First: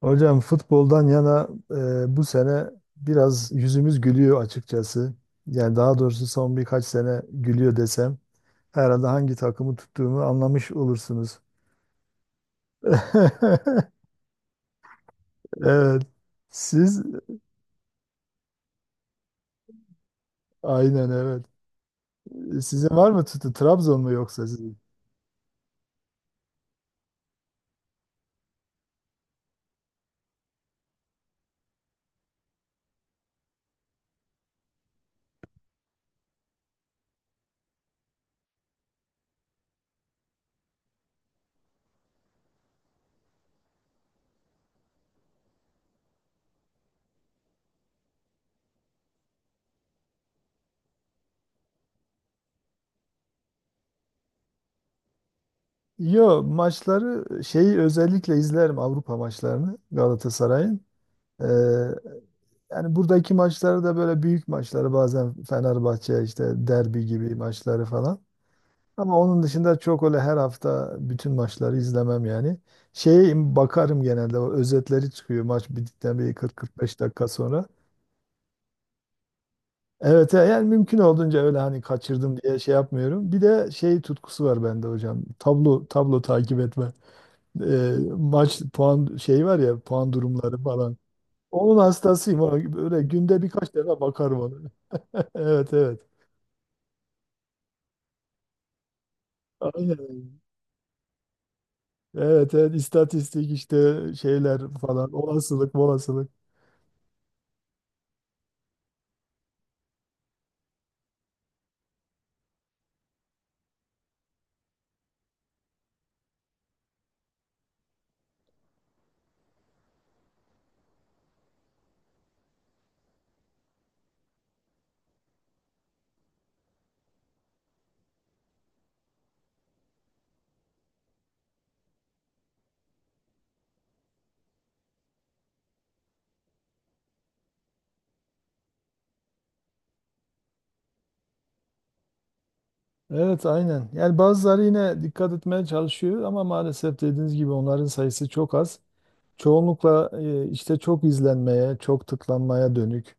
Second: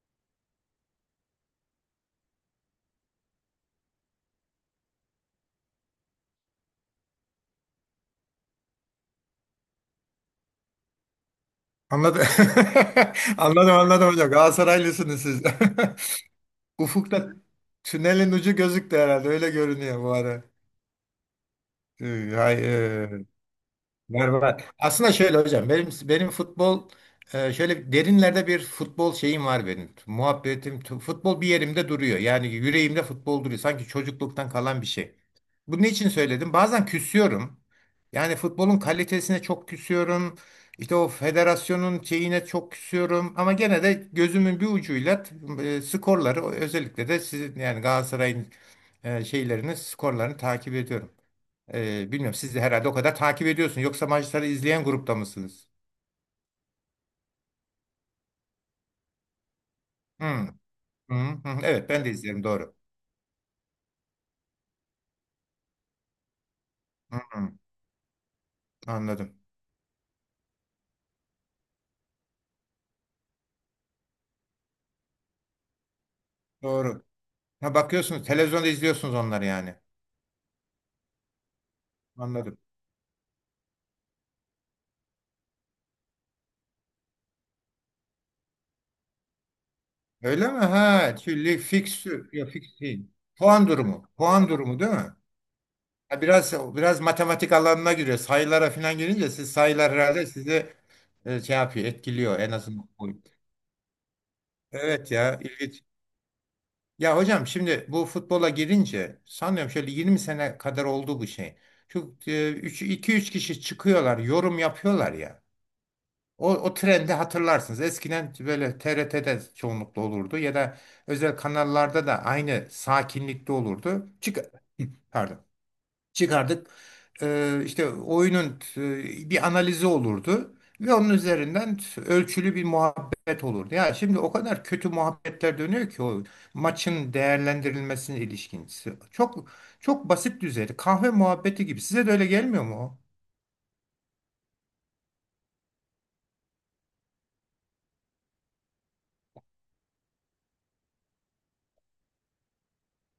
Hocam futboldan yana bu sene biraz yüzümüz gülüyor açıkçası. Yani daha doğrusu son birkaç sene gülüyor desem herhalde hangi takımı tuttuğumu anlamış olursunuz. Anladım. Anladım, anladım hocam. Galatasaraylısınız siz. Evet. Siz Ufukta tünelin ucu gözüktü herhalde. Öyle görünüyor bu ara. aynen evet. Ee, Hay, Sizin var e, mı tuttu? Trabzon mu yoksa Berbat. sizin? Aslında şöyle hocam benim futbol şöyle derinlerde bir futbol şeyim var benim. Muhabbetim futbol bir yerimde duruyor. Yani yüreğimde futbol duruyor. Sanki çocukluktan kalan bir şey. Bunu için söyledim? Bazen küsüyorum. Yani futbolun kalitesine çok küsüyorum. İşte o federasyonun şeyine çok küsüyorum. Ama gene de gözümün bir ucuyla skorları, özellikle de sizin yani Galatasaray'ın şeylerini, skorlarını takip ediyorum. Bilmiyorum, siz de herhalde o kadar takip ediyorsun. Yoksa maçları izleyen grupta mısınız? Yo maçları şeyi özellikle izlerim Avrupa maçlarını Hı, Galatasaray'ın. hı, Ee, hı. Evet, ben de izlerim, doğru. yani buradaki maçları da böyle büyük maçları bazen Fenerbahçe işte derbi Hı, gibi hı. maçları falan. Ama Anladım. onun dışında çok öyle her hafta bütün maçları izlemem yani. Şeye bakarım genelde o özetleri çıkıyor maç bittikten bir 40-45 Doğru. dakika sonra. Ha, bakıyorsunuz, televizyonda izliyorsunuz onları yani. Evet yani mümkün olduğunca öyle hani kaçırdım diye Anladım. şey yapmıyorum. Bir de şey tutkusu var bende hocam. Tablo tablo takip etme. Maç puan şey var ya puan Öyle durumları mi? falan. Ha, şimdi Onun fikstür. hastasıyım. Yok, Ona fix böyle değil. günde Puan birkaç defa durumu. bakarım Puan ona. durumu değil mi? Evet evet. Ha, biraz matematik alanına giriyor. Sayılara falan girince siz, sayılar herhalde Aynen. sizi şey yapıyor, etkiliyor en Evet evet azından. istatistik işte şeyler Evet falan ya, olasılık ilginç. olasılık. Ya hocam, şimdi bu futbola girince sanıyorum şöyle 20 sene kadar oldu bu şey. Şu iki üç kişi çıkıyorlar, yorum yapıyorlar ya. O trendi hatırlarsınız. Eskiden böyle TRT'de çoğunlukla olurdu ya da özel kanallarda da aynı sakinlikte olurdu. Çık Pardon Çıkardık. İşte oyunun bir analizi olurdu ve onun üzerinden ölçülü bir muhabbet olurdu. Ya şimdi o kadar kötü muhabbetler dönüyor ki o maçın değerlendirilmesine ilişkin. Çok çok basit düzeyde, kahve muhabbeti gibi. Size de öyle gelmiyor mu o? Evet aynen. Yani bazıları yine dikkat etmeye çalışıyor ama maalesef dediğiniz gibi onların sayısı çok az. Çoğunlukla işte çok izlenmeye, çok tıklanmaya dönük.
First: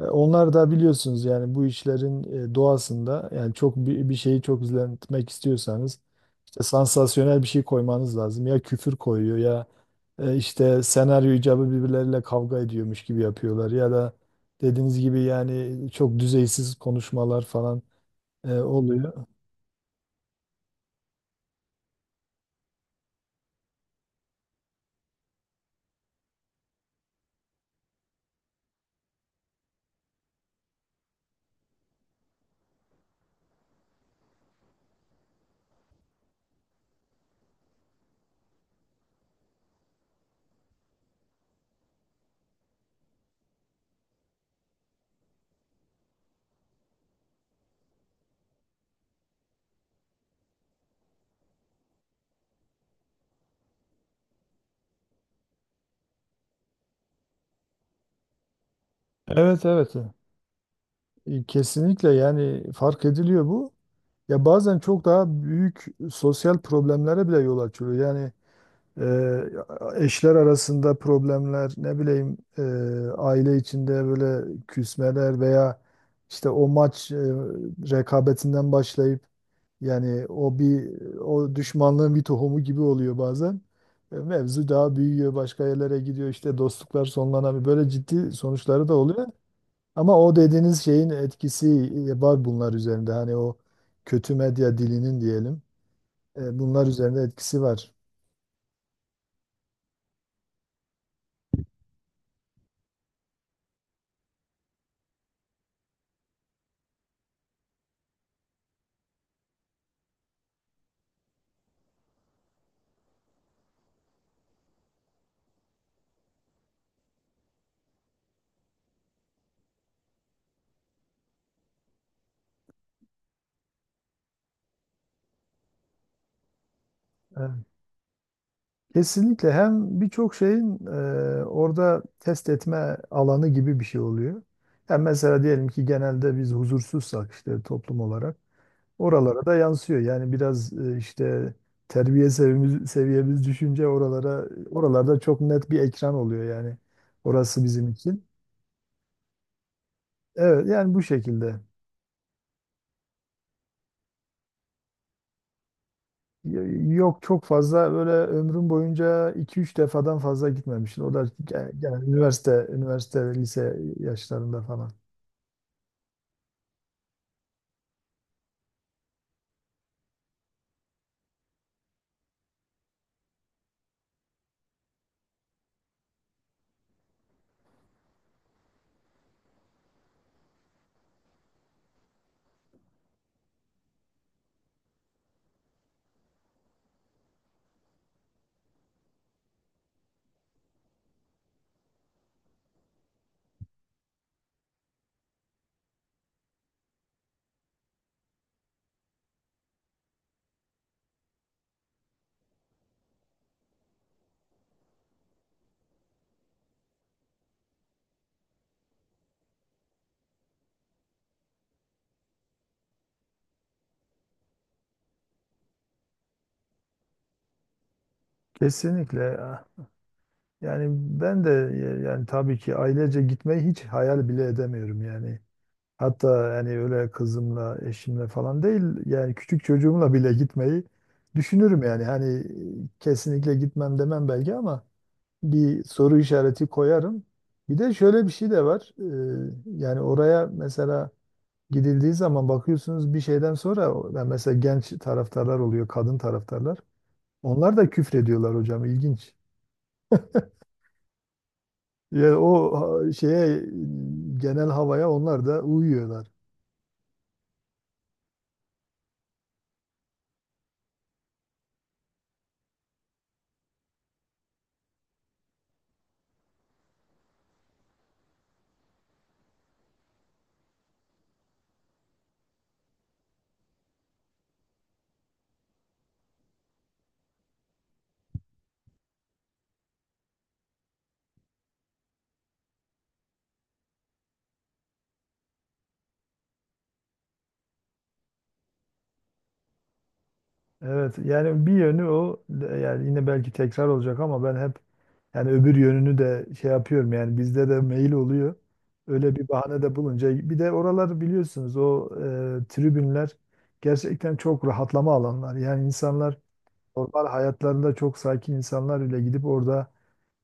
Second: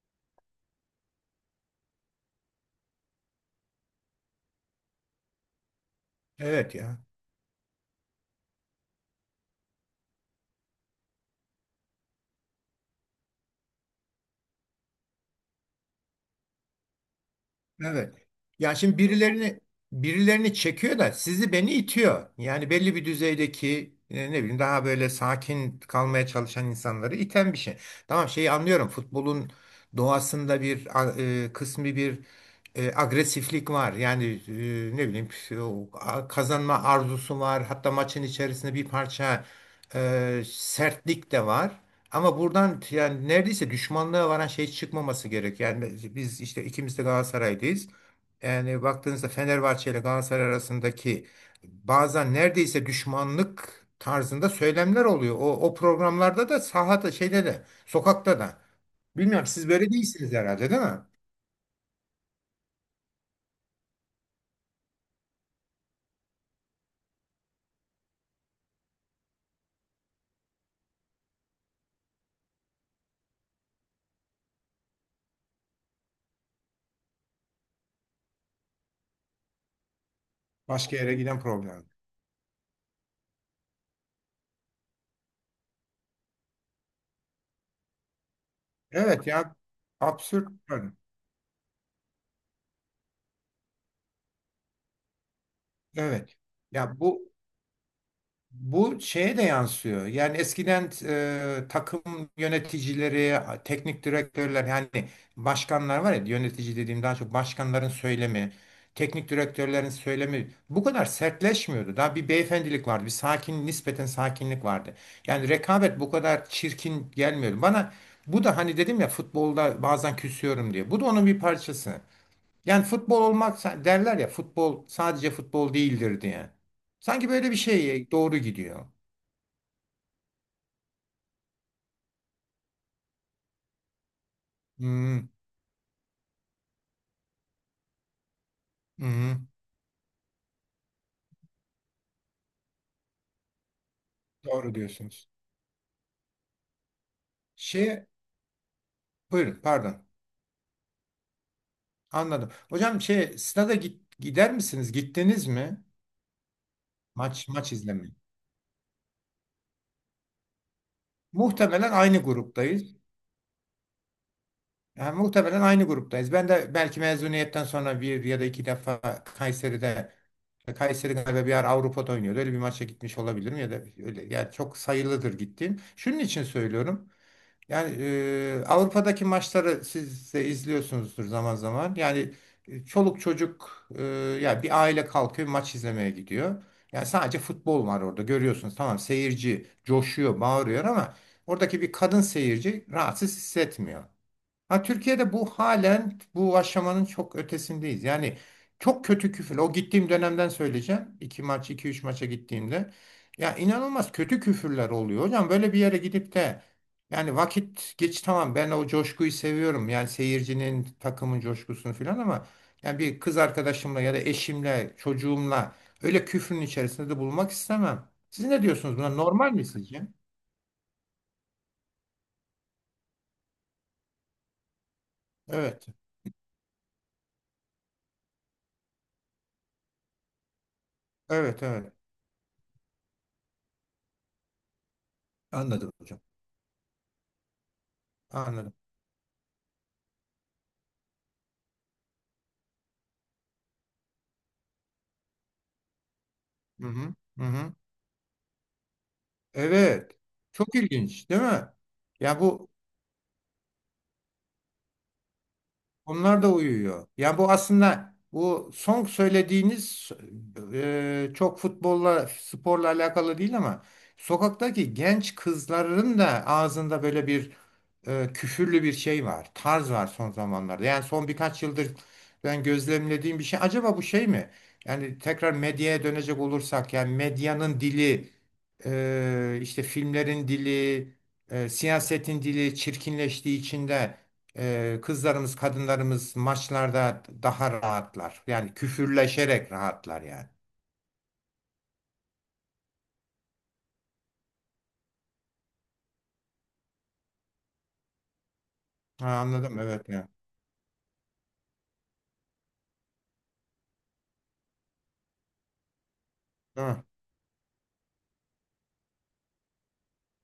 E, onlar da biliyorsunuz yani bu işlerin doğasında yani çok bir şeyi çok izletmek istiyorsanız işte Evet ya. sansasyonel bir şey koymanız lazım. Ya küfür koyuyor ya işte senaryo icabı birbirleriyle kavga ediyormuş gibi yapıyorlar ya da dediğiniz gibi yani çok düzeysiz konuşmalar falan Evet. Ya şimdi oluyor. birilerini birilerini çekiyor da sizi beni itiyor. Yani belli bir düzeydeki e, ne bileyim daha böyle sakin kalmaya çalışan insanları iten bir şey. Tamam şeyi anlıyorum. Futbolun doğasında bir a- e, kısmi bir e, agresiflik var. Yani e, ne bileyim o a- kazanma arzusu var. Hatta maçın içerisinde bir parça e, sertlik de var. Ama buradan yani neredeyse düşmanlığa varan şey çıkmaması gerek. Yani biz işte ikimiz de Galatasaray'dayız. Yani baktığınızda Fenerbahçe ile Galatasaray arasındaki bazen neredeyse düşmanlık tarzında söylemler oluyor. O, o programlarda da sahada şeyde de sokakta da. Bilmiyorum Evet siz böyle evet. değilsiniz herhalde değil mi? E, kesinlikle yani fark ediliyor bu. Ya bazen çok daha büyük sosyal problemlere bile yol açıyor. Yani eşler arasında problemler, ne bileyim aile içinde böyle küsmeler veya işte o maç rekabetinden başlayıp yani o bir Başka yere giden o program. düşmanlığın bir tohumu gibi oluyor bazen. E, mevzu daha büyüyor, başka yerlere gidiyor işte dostluklar sonlanabiliyor. Böyle ciddi sonuçları da Evet oluyor. ya Ama o absürt. dediğiniz Yani. şeyin etkisi var bunlar üzerinde. Hani o kötü medya dilinin diyelim. Evet. Bunlar Ya üzerinde bu etkisi var. Bu şeye de yansıyor. Yani eskiden takım yöneticileri, teknik direktörler, yani başkanlar var ya, yönetici dediğim daha çok başkanların söylemi, teknik direktörlerin söylemi bu kadar sertleşmiyordu. Daha bir beyefendilik vardı, bir sakin, nispeten sakinlik vardı. Yani rekabet bu kadar çirkin gelmiyordu bana. Bu da hani dedim ya, futbolda bazen küsüyorum diye. Bu da onun bir parçası. Yani futbol olmak derler ya, futbol sadece futbol değildir diye. Sanki Evet. böyle bir şeye doğru gidiyor. Kesinlikle hem birçok şeyin orada test etme alanı gibi bir şey oluyor. Yani Hmm, mesela diyelim ki genelde biz huzursuzsak işte toplum olarak oralara hmm, da yansıyor. Yani biraz işte terbiye seviyemiz, seviyemiz düşünce oralara doğru oralarda diyorsunuz. çok net bir ekran oluyor yani. Orası bizim Şey, için. buyurun, pardon. Evet yani bu şekilde. Anladım. Hocam şey, gider misiniz? Gittiniz mi? Yok çok Maç, maç fazla böyle izlemeye. ömrüm boyunca iki üç defadan fazla gitmemiştim. O da Muhtemelen genelde aynı üniversite, gruptayız. üniversite ve lise yaşlarında falan. Yani muhtemelen aynı gruptayız. Ben de belki mezuniyetten sonra bir ya da iki defa Kayseri galiba bir ara Avrupa'da oynuyordu. Öyle bir maça gitmiş olabilirim ya da öyle, yani çok sayılıdır gittiğim. Şunun için söylüyorum. Yani Avrupa'daki maçları siz de izliyorsunuzdur zaman zaman. Yani çoluk çocuk, ya bir aile kalkıyor maç izlemeye gidiyor. Yani sadece futbol var orada, görüyorsunuz. Tamam, seyirci coşuyor, bağırıyor ama oradaki bir kadın seyirci rahatsız hissetmiyor. Ha, Türkiye'de bu halen, bu aşamanın çok ötesindeyiz. Yani çok kötü küfür. O gittiğim dönemden söyleyeceğim. İki üç maça gittiğimde. Ya inanılmaz kötü küfürler oluyor. Hocam böyle bir yere gidip de, yani vakit geç, tamam ben o coşkuyu seviyorum. Yani seyircinin, takımın coşkusunu falan ama yani bir kız arkadaşımla ya da eşimle, çocuğumla öyle küfrün içerisinde de bulunmak istemem. Siz ne diyorsunuz buna? Kesinlikle, Normal ya. mi sizce? Yani ben de yani tabii ki ailece gitmeyi hiç hayal bile edemiyorum yani. Evet. Hatta yani öyle kızımla, eşimle falan değil yani küçük çocuğumla bile gitmeyi Evet, düşünürüm evet. yani. Hani kesinlikle gitmem demem belki ama bir Anladım soru hocam. işareti koyarım. Bir de şöyle bir şey de Anladım. var. Yani oraya mesela gidildiği zaman bakıyorsunuz bir şeyden sonra yani mesela genç taraftarlar oluyor, kadın taraftarlar. Hı hı. Hı hı. Onlar da küfrediyorlar hocam ilginç. Evet. Çok ilginç, değil mi? Yani Ya bu o ha, şeye genel havaya onlar da uyuyorlar. Onlar da uyuyor. Yani bu aslında, bu son söylediğiniz çok futbolla, sporla alakalı değil ama sokaktaki genç kızların da ağzında böyle bir küfürlü bir şey var. Tarz var son zamanlarda. Yani son birkaç yıldır ben gözlemlediğim bir şey. Acaba bu şey mi? Yani tekrar medyaya dönecek olursak, yani medyanın dili, işte filmlerin dili, siyasetin dili çirkinleştiği içinde, kızlarımız, kadınlarımız maçlarda daha rahatlar. Yani küfürleşerek rahatlar yani. Evet yani bir yönü o yani yine belki tekrar olacak ama ben hep yani öbür yönünü de şey yapıyorum yani bizde de mail oluyor. Ha, Öyle bir anladım, bahane de evet ya. bulunca bir de oralar biliyorsunuz o tribünler gerçekten çok rahatlama alanlar. Yani insanlar Değil. normal hayatlarında çok sakin insanlar bile gidip orada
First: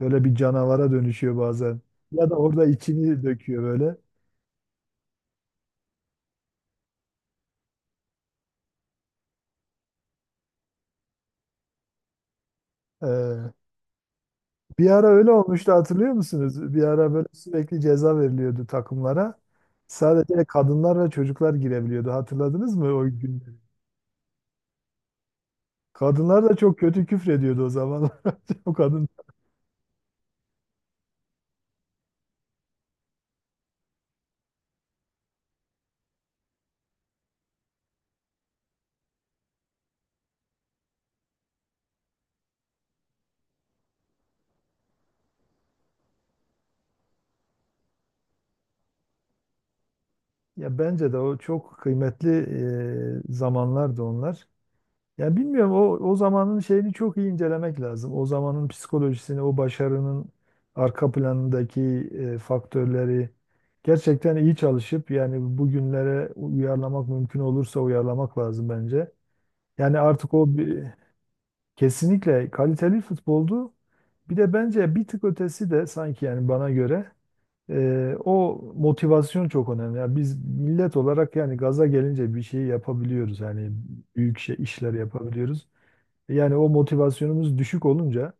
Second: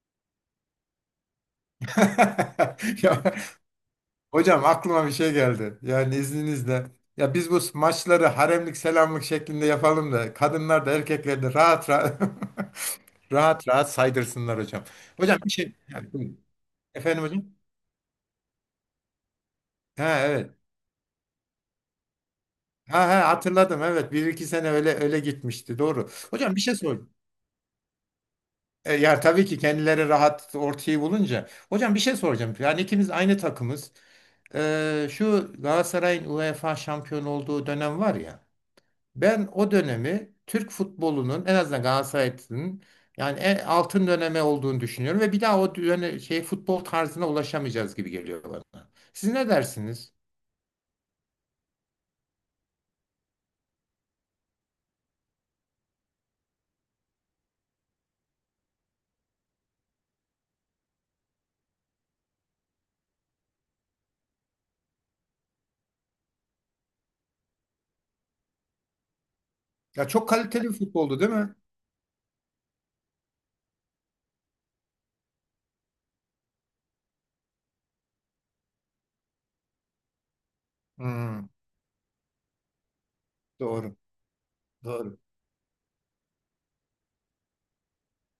böyle bir canavara dönüşüyor bazen. Ya da orada Ya içini döküyor böyle. hocam, aklıma bir şey geldi. Yani izninizle. Ya biz bu maçları haremlik selamlık şeklinde yapalım da kadınlar da, erkekler de rahat rahat E, rahat rahat saydırsınlar hocam. bir ara öyle Hocam bir olmuştu şey hatırlıyor yani, buyurun. musunuz? Bir ara Efendim böyle hocam. sürekli ceza veriliyordu takımlara. Ha, Sadece evet. kadınlar ve çocuklar girebiliyordu. Hatırladınız mı Ha, o ha, günleri? hatırladım, evet. Bir iki sene öyle öyle gitmişti. Doğru. Kadınlar da Hocam bir şey çok kötü soracağım. küfrediyordu o zamanlar. O kadın. Ya tabii ki kendileri rahat, ortayı bulunca. Hocam bir şey soracağım. Yani ikimiz aynı takımız. Şu Galatasaray'ın UEFA şampiyon olduğu dönem var ya. Ben o dönemi Türk futbolunun, en azından Galatasaray'ın yani en altın döneme olduğunu düşünüyorum ve bir daha şey futbol tarzına ulaşamayacağız gibi geliyor bana. Siz ne dersiniz? Ya bence de o çok kıymetli zamanlardı onlar. Yani bilmiyorum o zamanın şeyini çok iyi incelemek lazım. O zamanın psikolojisini, o başarının arka planındaki faktörleri gerçekten iyi çalışıp yani bugünlere uyarlamak mümkün olursa uyarlamak lazım bence. Yani Ya çok artık o kaliteli bir bir, futboldu, değil mi? kesinlikle kaliteli futboldu. Bir de bence bir tık ötesi de sanki yani bana göre o motivasyon çok önemli. Yani biz millet olarak Hmm, yani gaza gelince bir şey yapabiliyoruz. Yani doğru, büyük şey, işler doğru, yapabiliyoruz. Yani o motivasyonumuz düşük olunca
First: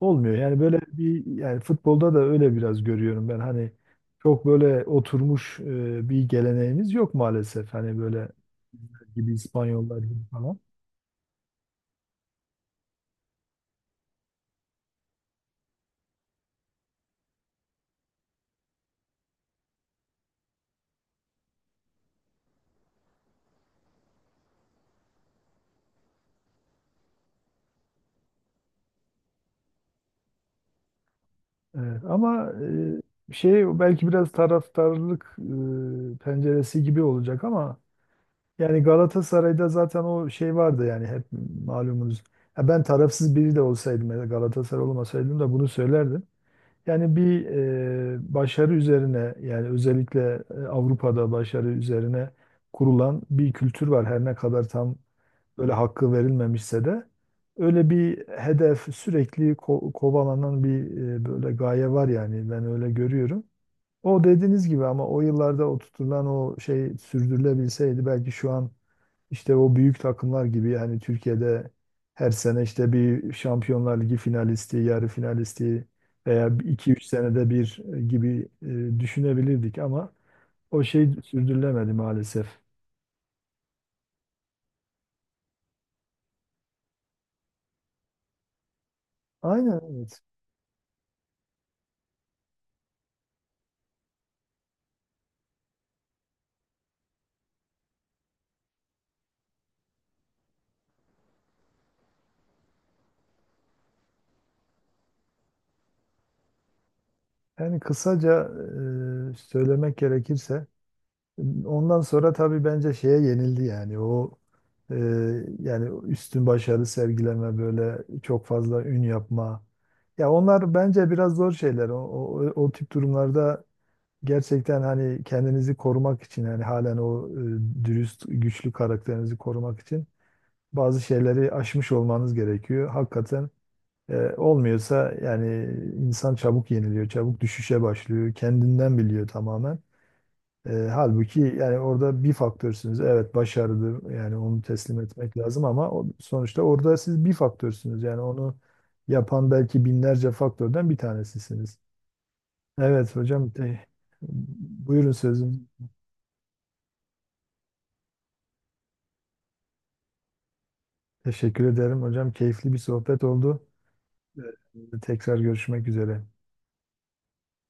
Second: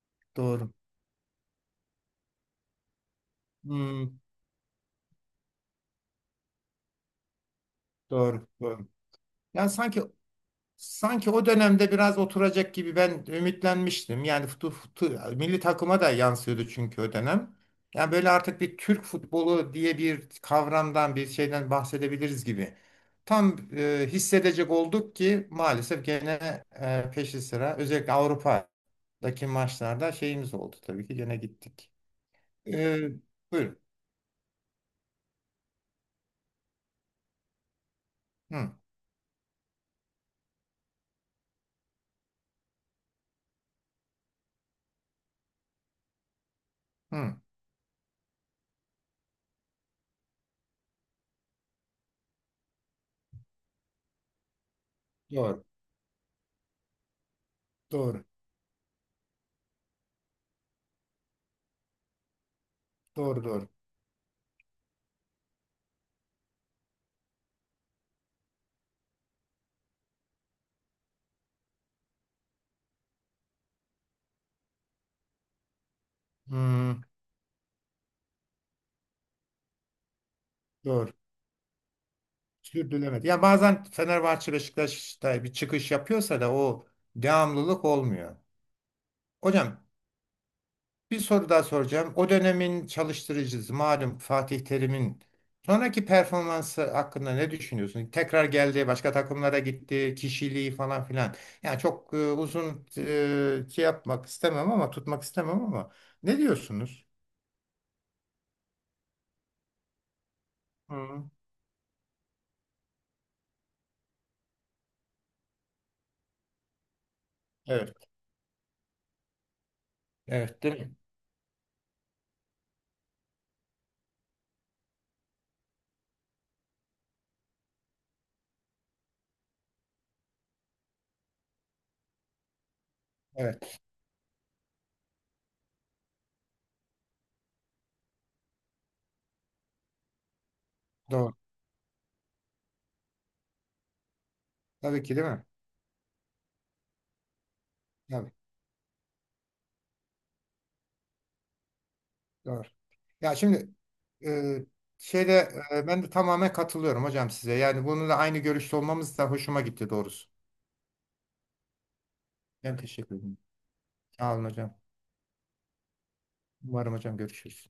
olmuyor. Yani doğru. böyle bir yani futbolda da öyle biraz görüyorum ben. Hani Hmm, çok böyle oturmuş bir geleneğimiz yok maalesef. Hani böyle doğru. gibi Yani İspanyollar sanki gibi falan. Sanki o dönemde biraz oturacak gibi ben ümitlenmiştim. Yani milli takıma da yansıyordu çünkü o dönem. Yani böyle artık bir Türk futbolu diye bir kavramdan, bir şeyden bahsedebiliriz gibi. Tam hissedecek olduk ki maalesef gene peşi sıra, özellikle Avrupa'daki maçlarda şeyimiz oldu tabii ki, gene gittik. Evet, ama E, Buyurun. şey belki biraz taraftarlık penceresi gibi olacak ama Hı, yani Galatasaray'da zaten o şey vardı yani hep malumunuz. Ha, ben tarafsız biri de olsaydım ya da Galatasaray olmasaydım da bunu söylerdim. Yani hı. bir başarı üzerine yani özellikle Avrupa'da başarı üzerine kurulan bir kültür var. Her ne kadar tam Doğru. böyle hakkı verilmemişse de öyle Doğru. bir hedef sürekli kovalanan bir böyle gaye var yani ben öyle Doğru görüyorum. doğru. O dediğiniz gibi ama o yıllarda oturtulan o şey sürdürülebilseydi belki şu an işte o büyük takımlar gibi yani Türkiye'de her sene işte bir Şampiyonlar Ligi finalisti, yarı finalisti veya Hı, 2-3 senede bir gibi düşünebilirdik ama o şey doğru. sürdürülemedi maalesef. Sürdürülemedi. Ya bazen Fenerbahçe, Beşiktaş'ta bir çıkış yapıyorsa da o devamlılık olmuyor. Aynen Hocam evet. bir soru daha soracağım. O dönemin çalıştırıcısı, malum Fatih Terim'in sonraki performansı hakkında ne düşünüyorsun? Tekrar geldi, başka takımlara gitti, kişiliği falan filan. Yani çok uzun şey yapmak istemem ama tutmak istemem ama ne diyorsunuz? Yani kısaca söylemek gerekirse Hı. ondan sonra tabii bence şeye yenildi yani o e, yani üstün başarı sergileme Evet. böyle çok fazla ün yapma. Ya Evet, onlar değil mi? bence biraz zor şeyler. O tip durumlarda gerçekten hani kendinizi korumak için yani halen o dürüst güçlü karakterinizi korumak için bazı şeyleri aşmış olmanız gerekiyor. Hakikaten Evet, olmuyorsa yani insan çabuk yeniliyor, çabuk düşüşe başlıyor. Kendinden biliyor tamamen. E, doğru. halbuki yani orada bir faktörsünüz. Evet başarılı yani onu teslim Tabii ki değil etmek mi? lazım ama o, sonuçta orada siz bir faktörsünüz. Yani Tabii, onu yapan belki binlerce faktörden bir tanesisiniz. doğru. Evet Ya hocam şimdi e, buyurun şeyde, sözüm. Ben de tamamen katılıyorum hocam size. Yani bununla aynı görüşte olmamız da hoşuma gitti doğrusu. Teşekkür ederim hocam. Keyifli bir Ben teşekkür sohbet ederim. oldu. Sağ olun Evet. hocam. Tekrar görüşmek üzere. Umarım hocam, görüşürüz.